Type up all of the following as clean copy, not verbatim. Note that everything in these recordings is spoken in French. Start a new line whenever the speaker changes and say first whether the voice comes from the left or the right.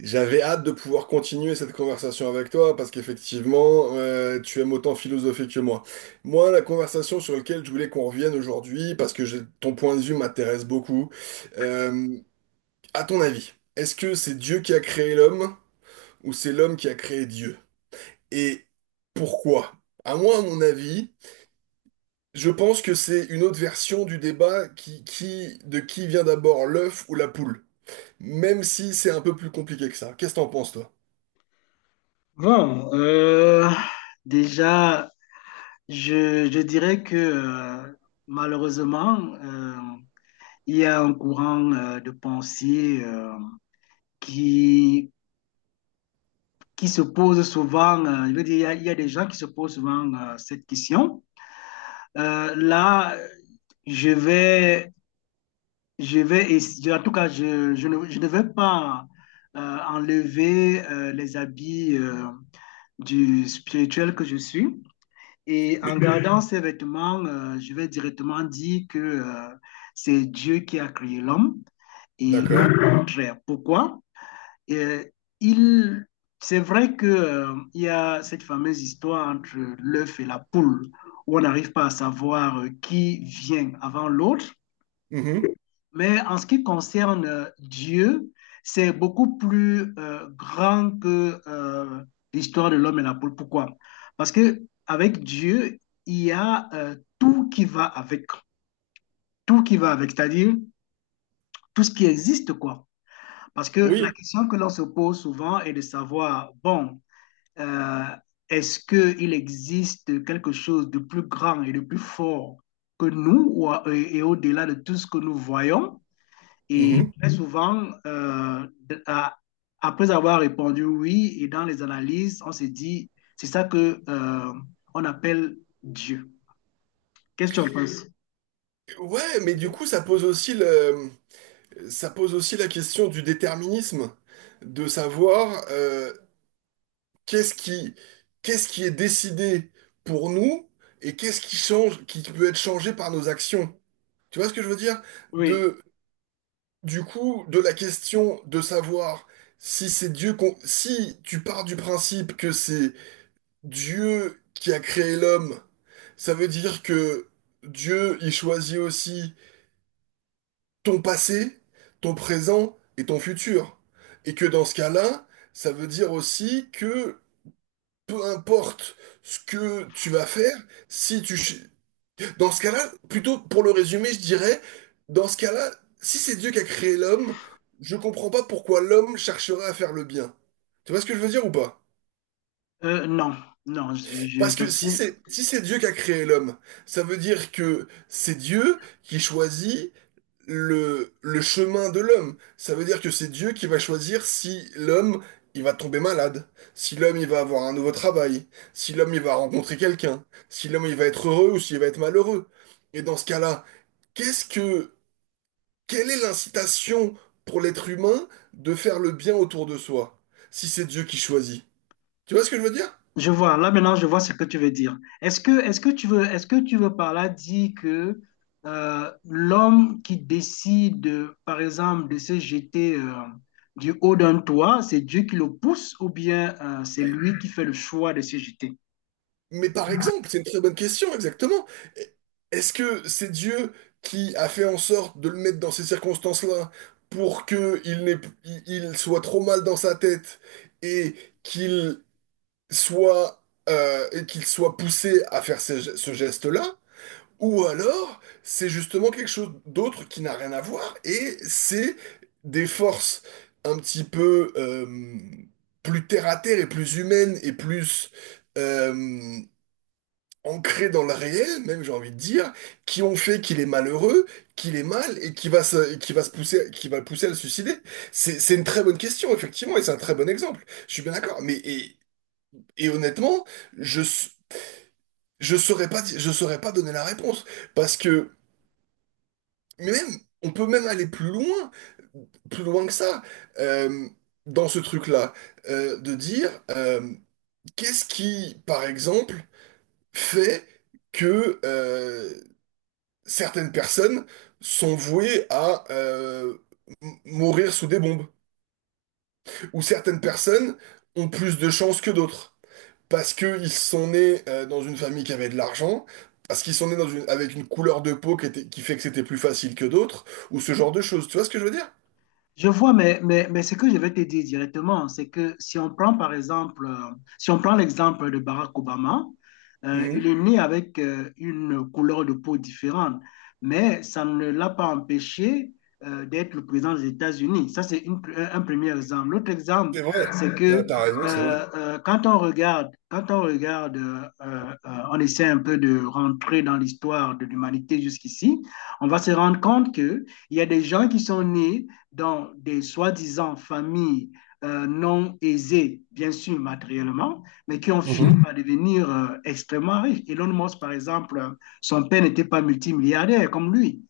right: J'avais hâte de pouvoir continuer cette conversation avec toi parce qu'effectivement, tu aimes autant philosopher que moi. Moi, la conversation sur laquelle je voulais qu'on revienne aujourd'hui, parce que ton point de vue m'intéresse beaucoup, euh, à ton avis, est-ce que c'est Dieu qui a créé l'homme ou c'est l'homme qui a créé Dieu? Et pourquoi? À moi, à mon avis, je pense que c'est une autre version du débat de qui vient d'abord l'œuf ou la poule. Même si c'est un peu plus compliqué que ça. Qu'est-ce que t'en penses, toi?
left: Bon, déjà, je dirais que malheureusement, il y a un courant de pensée qui, qui se pose souvent, je veux dire, il y a des gens qui se posent souvent cette question. Là, je vais, je vais en tout cas, je ne vais pas enlever les habits du spirituel que je suis. Et en
right: Mais-
left: regardant ces vêtements, je vais directement dire que c'est Dieu qui a créé l'homme et non
right: D'accord.
left: le contraire. Pourquoi? Euh, il, c'est vrai que, il y a cette fameuse histoire entre l'œuf et la poule où on n'arrive pas à savoir qui vient avant l'autre.
right: Mhm.
left: Mais en ce qui concerne Dieu, c'est beaucoup plus grand que l'histoire de l'homme et la poule. Pourquoi? Parce que avec Dieu, il y a tout qui va avec, tout qui va avec, c'est-à-dire tout ce qui existe, quoi. Parce que la
right: Oui.
left: question que l'on se pose souvent est de savoir, bon, euh, est-ce qu'il existe quelque chose de plus grand et de plus fort que nous ou, et au-delà de tout ce que nous voyons? Et
right: Mhm.
left: très souvent, à- après avoir répondu oui, et dans les analyses, on se dit, c'est ça que on appelle Dieu. Qu'est-ce que tu en penses?
right: Ouais, mais du coup, ça pose aussi la question du déterminisme, de savoir qu'est-ce qui, qu'est-ce qui est décidé pour nous et qu'est-ce qui change, qui peut être changé par nos actions. Tu vois ce que je veux dire?
left: Oui,
right: De, du coup, de la question de savoir si c'est si tu pars du principe que c'est Dieu qui a créé l'homme, ça veut dire que Dieu, il choisit aussi ton passé, ton présent et ton futur. Et que dans ce cas-là, ça veut dire aussi que peu importe ce que tu vas faire, si tu... ch- Dans ce cas-là, plutôt pour le résumer, je dirais, dans ce cas-là, si c'est Dieu qui a créé l'homme, je comprends pas pourquoi l'homme chercherait à faire le bien. Tu vois ce que je veux dire ou pas?
left: non, non, je
right: Parce que
left: t'assure.
right: si c'est Dieu qui a créé l'homme, ça veut dire que c'est Dieu qui choisit le chemin de l'homme. Ça veut dire que c'est Dieu qui va choisir si l'homme, il va tomber malade, si l'homme, il va avoir un nouveau travail, si l'homme, il va rencontrer quelqu'un, si l'homme, il va être heureux ou s'il va être malheureux. Et dans ce cas-là, qu'est-ce que, quelle est l'incitation pour l'être humain de faire le bien autour de soi, si c'est Dieu qui choisit? Tu vois ce que je veux dire?
left: Je vois, là maintenant, je vois ce que tu veux dire. Est-ce que tu veux, est-ce que tu veux par là dire que l'homme qui décide, par exemple, de se jeter du haut d'un toit, c'est Dieu qui le pousse ou bien c'est lui qui fait le choix de se jeter?
right: Mais par exemple, c'est une très bonne question, exactement. Est-ce que c'est Dieu qui a fait en sorte de le mettre dans ces circonstances-là pour que il n'ait- il soit trop mal dans sa tête et qu'il soit, qu'il soit poussé à faire ce geste-là? Ou alors, c'est justement quelque chose d'autre qui n'a rien à voir et c'est des forces un petit peu plus terre à terre et plus humaines et plus... euh, ancré dans le réel, même j'ai envie de dire, qui ont fait qu'il est malheureux, qu'il est mal et qui va se qui va le pousser à le suicider. C'est une très bonne question, effectivement, et c'est un très bon exemple. Je suis bien d'accord. Et honnêtement, je s- je saurais pas, je saurais pas donner la réponse parce que mais même on peut même aller plus loin que ça. Euh, dans ce truc-là, de dire qu'est-ce qui, par exemple, fait que certaines personnes sont vouées à mourir sous des bombes, ou certaines personnes ont plus de chances que d'autres, parce qu'ils sont nés dans une famille qui avait de l'argent, parce qu'ils sont nés avec une couleur de peau qui fait que c'était plus facile que d'autres, ou ce genre de choses. Tu vois ce que je veux dire?
left: Je vois, mais ce que je vais te dire directement, c'est que si on prend par exemple, si on prend l'exemple de Barack Obama,
right: Mhm.
left: il est né avec une couleur de peau différente, mais ça ne l'a pas empêché d'être le président des États-Unis. Ça, c'est un premier exemple. L'autre exemple,
right: C'est vrai,
left: c'est que
right: t'as t'as raison, c'est vrai.
left: quand on regarde, on essaie un peu de rentrer dans l'histoire de l'humanité jusqu'ici, on va se rendre compte que il y a des gens qui sont nés dans des soi-disant familles non aisées, bien sûr matériellement, mais qui ont fini
right: Mhm.
left: par devenir extrêmement riches. Elon Musk, par exemple, son père n'était pas multimilliardaire comme lui.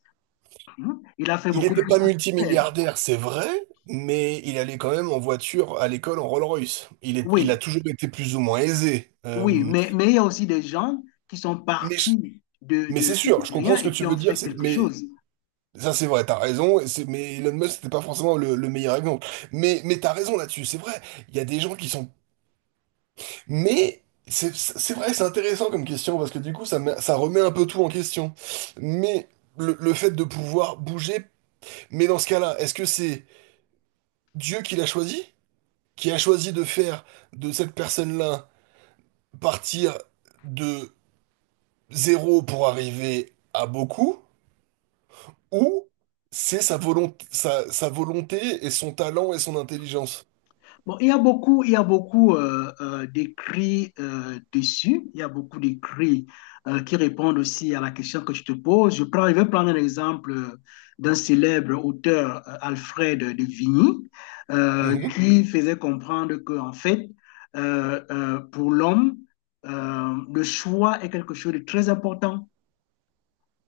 left: Mhm. Il a fait
right: Il
left: beaucoup
right: n'était
left: plus
right: pas
left: que son père.
right: multimilliardaire, c'est vrai, mais il allait quand même en voiture à l'école en Rolls-Royce. Il a
left: Oui,
right: toujours été plus ou moins aisé.
left: oui, mais il y a aussi des gens qui sont
right: Mais je-
left: partis
right: Mais c'est sûr, je
left: de rien
right: comprends ce que
left: et
right: tu
left: qui ont
right: veux dire,
left: fait quelque
right: mais
left: chose.
right: ça c'est vrai, t'as raison, mais Elon Musk c'était pas forcément le meilleur exemple. Mais t'as raison là-dessus, c'est vrai, il y a des gens qui sont... Mais c'est vrai, c'est intéressant comme question, parce que du coup ça remet un peu tout en question. Mais le fait de pouvoir bouger, mais dans ce cas-là, est-ce que c'est Dieu qui l'a choisi? Qui a choisi de faire de cette personne-là partir de zéro pour arriver à beaucoup? Ou c'est sa volonté et son talent et son intelligence.
left: Bon, il y a beaucoup, il y a beaucoup d'écrits dessus. Il y a beaucoup d'écrits qui répondent aussi à la question que tu te poses. Je prends, je vais prendre un exemple d'un célèbre auteur, Alfred de Vigny,
right: Mhm,
left: qui faisait comprendre que, en fait, pour l'homme, le choix est quelque chose de très important.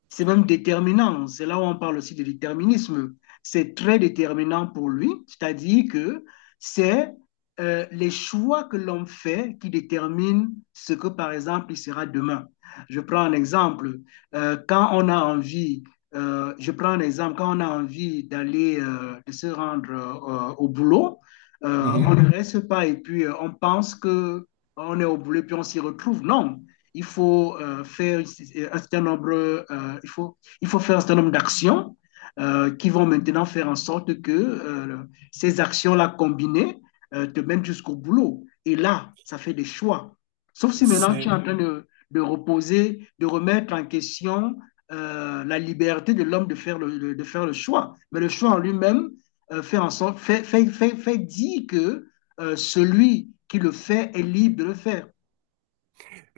left: C'est même déterminant. C'est là où on parle aussi de déterminisme. C'est très déterminant pour lui, c'est-à-dire que c'est les choix que l'on fait qui déterminent ce que, par exemple, il sera demain. Je prends un exemple. Quand on a envie, je prends un exemple, quand on a envie d'aller, de se rendre au boulot,
right: mhm.
left: on ne reste pas et puis on pense que on est au boulot et puis on s'y retrouve. Non, il faut faire un certain nombre, il faut faire un certain nombre d'actions qui vont maintenant faire en sorte que ces actions-là combinées te mènent jusqu'au boulot. Et là, ça fait des choix. Sauf si maintenant tu es
right: C'est,
left: en train de reposer, de remettre en question la liberté de l'homme de, de faire le choix. Mais le choix en lui-même fait, en sorte, fait, fait, fait, fait dire que celui qui le fait est libre de le faire.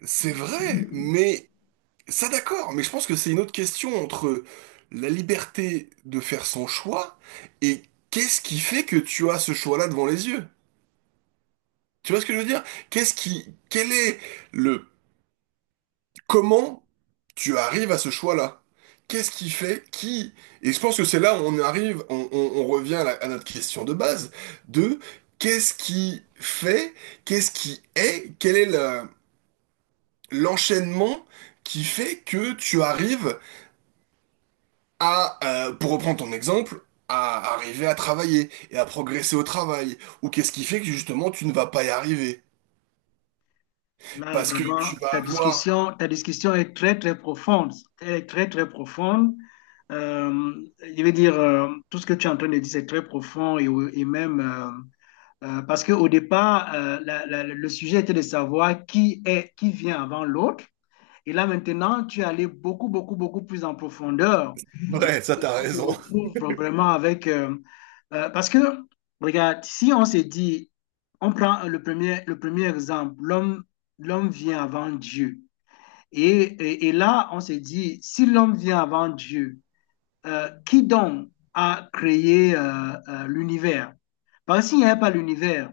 right: c'est vrai, mais ça d'accord, mais je pense que c'est une autre question entre la liberté de faire son choix et qu'est-ce qui fait que tu as ce choix-là devant les yeux? Tu vois ce que je veux dire? Qu'est-ce qui, quel est le Comment tu arrives à ce choix-là? Qu'est-ce qui fait qui? Et je pense que c'est là où on arrive, on revient à, à notre question de base, de qu'est-ce qui fait, qu'est-ce qui est, quel est l'enchaînement qui fait que tu arrives à, pour reprendre ton exemple, à arriver à travailler et à progresser au travail, ou qu'est-ce qui fait que justement tu ne vas pas y arriver?
left: Là,
right: Parce que
left: vraiment,
right: tu vas avoir...
left: ta discussion est très, très profonde. Elle est très, très profonde. Euh, je veux dire, tout ce que tu es en train de dire, c'est très profond et même parce qu'au départ, le sujet était de savoir qui est, qui vient avant l'autre. Et là, maintenant, tu es allé beaucoup, beaucoup, beaucoup plus en profondeur. Et
right: Ouais, ça t'as
left: on se
right: raison.
left: retrouve vraiment avec parce que, regarde, si on s'est dit, on prend le premier exemple, l'homme, l'homme vient avant Dieu. Et là, on s'est dit, si l'homme vient avant Dieu, qui donc a créé l'univers? Parce qu'il n'y avait pas l'univers,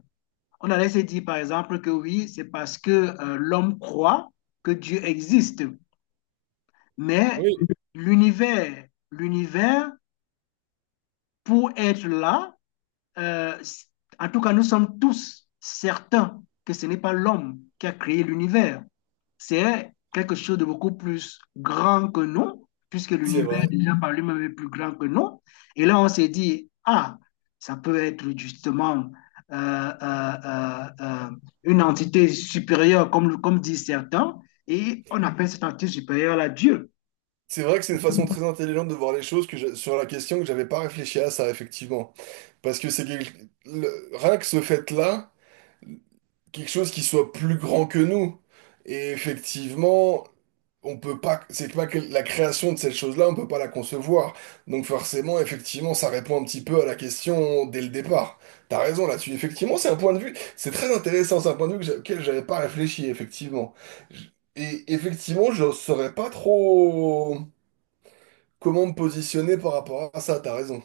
left: on allait se dire, par exemple, que oui, c'est parce que l'homme croit que Dieu existe. Mais
right: Oui,
left: l'univers, l'univers, pour être là, euh, en tout cas, nous sommes tous certains que ce n'est pas l'homme qui a créé l'univers. C'est quelque chose de beaucoup plus grand que nous, puisque
right: c'est
left: l'univers
right: vrai.
left: déjà par lui-même est plus grand que nous. Et là, on s'est dit, ah, ça peut être justement euh, euh, euh, euh, une entité supérieure, comme, comme disent certains, et on appelle cette entité supérieure la Dieu.
right: C'est vrai que c'est une façon très intelligente de voir les choses sur la question que j'avais pas réfléchi à ça, effectivement. Parce que rien que ce fait-là, quelque chose qui soit plus grand que nous. Et effectivement, on peut pas, c'est pas que la création de cette chose-là, on peut pas la concevoir. Donc forcément, effectivement, ça répond un petit peu à la question dès le départ. T'as raison là-dessus. Effectivement, c'est un point de vue, c'est très intéressant, c'est un point de vue auquel j'avais pas réfléchi, effectivement. J- Et effectivement, je saurais pas trop comment me positionner par rapport à ça, t'as raison.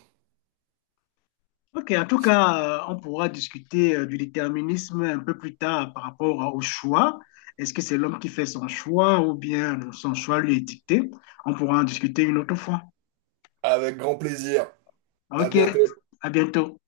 left: Ok, en tout cas, on pourra discuter du déterminisme un peu plus tard par rapport au choix. Est-ce que c'est l'homme qui fait son choix ou bien son choix lui est dicté? On pourra en discuter une autre fois.
right: Avec grand plaisir. À
left: Ok,
right: bientôt.
left: à bientôt.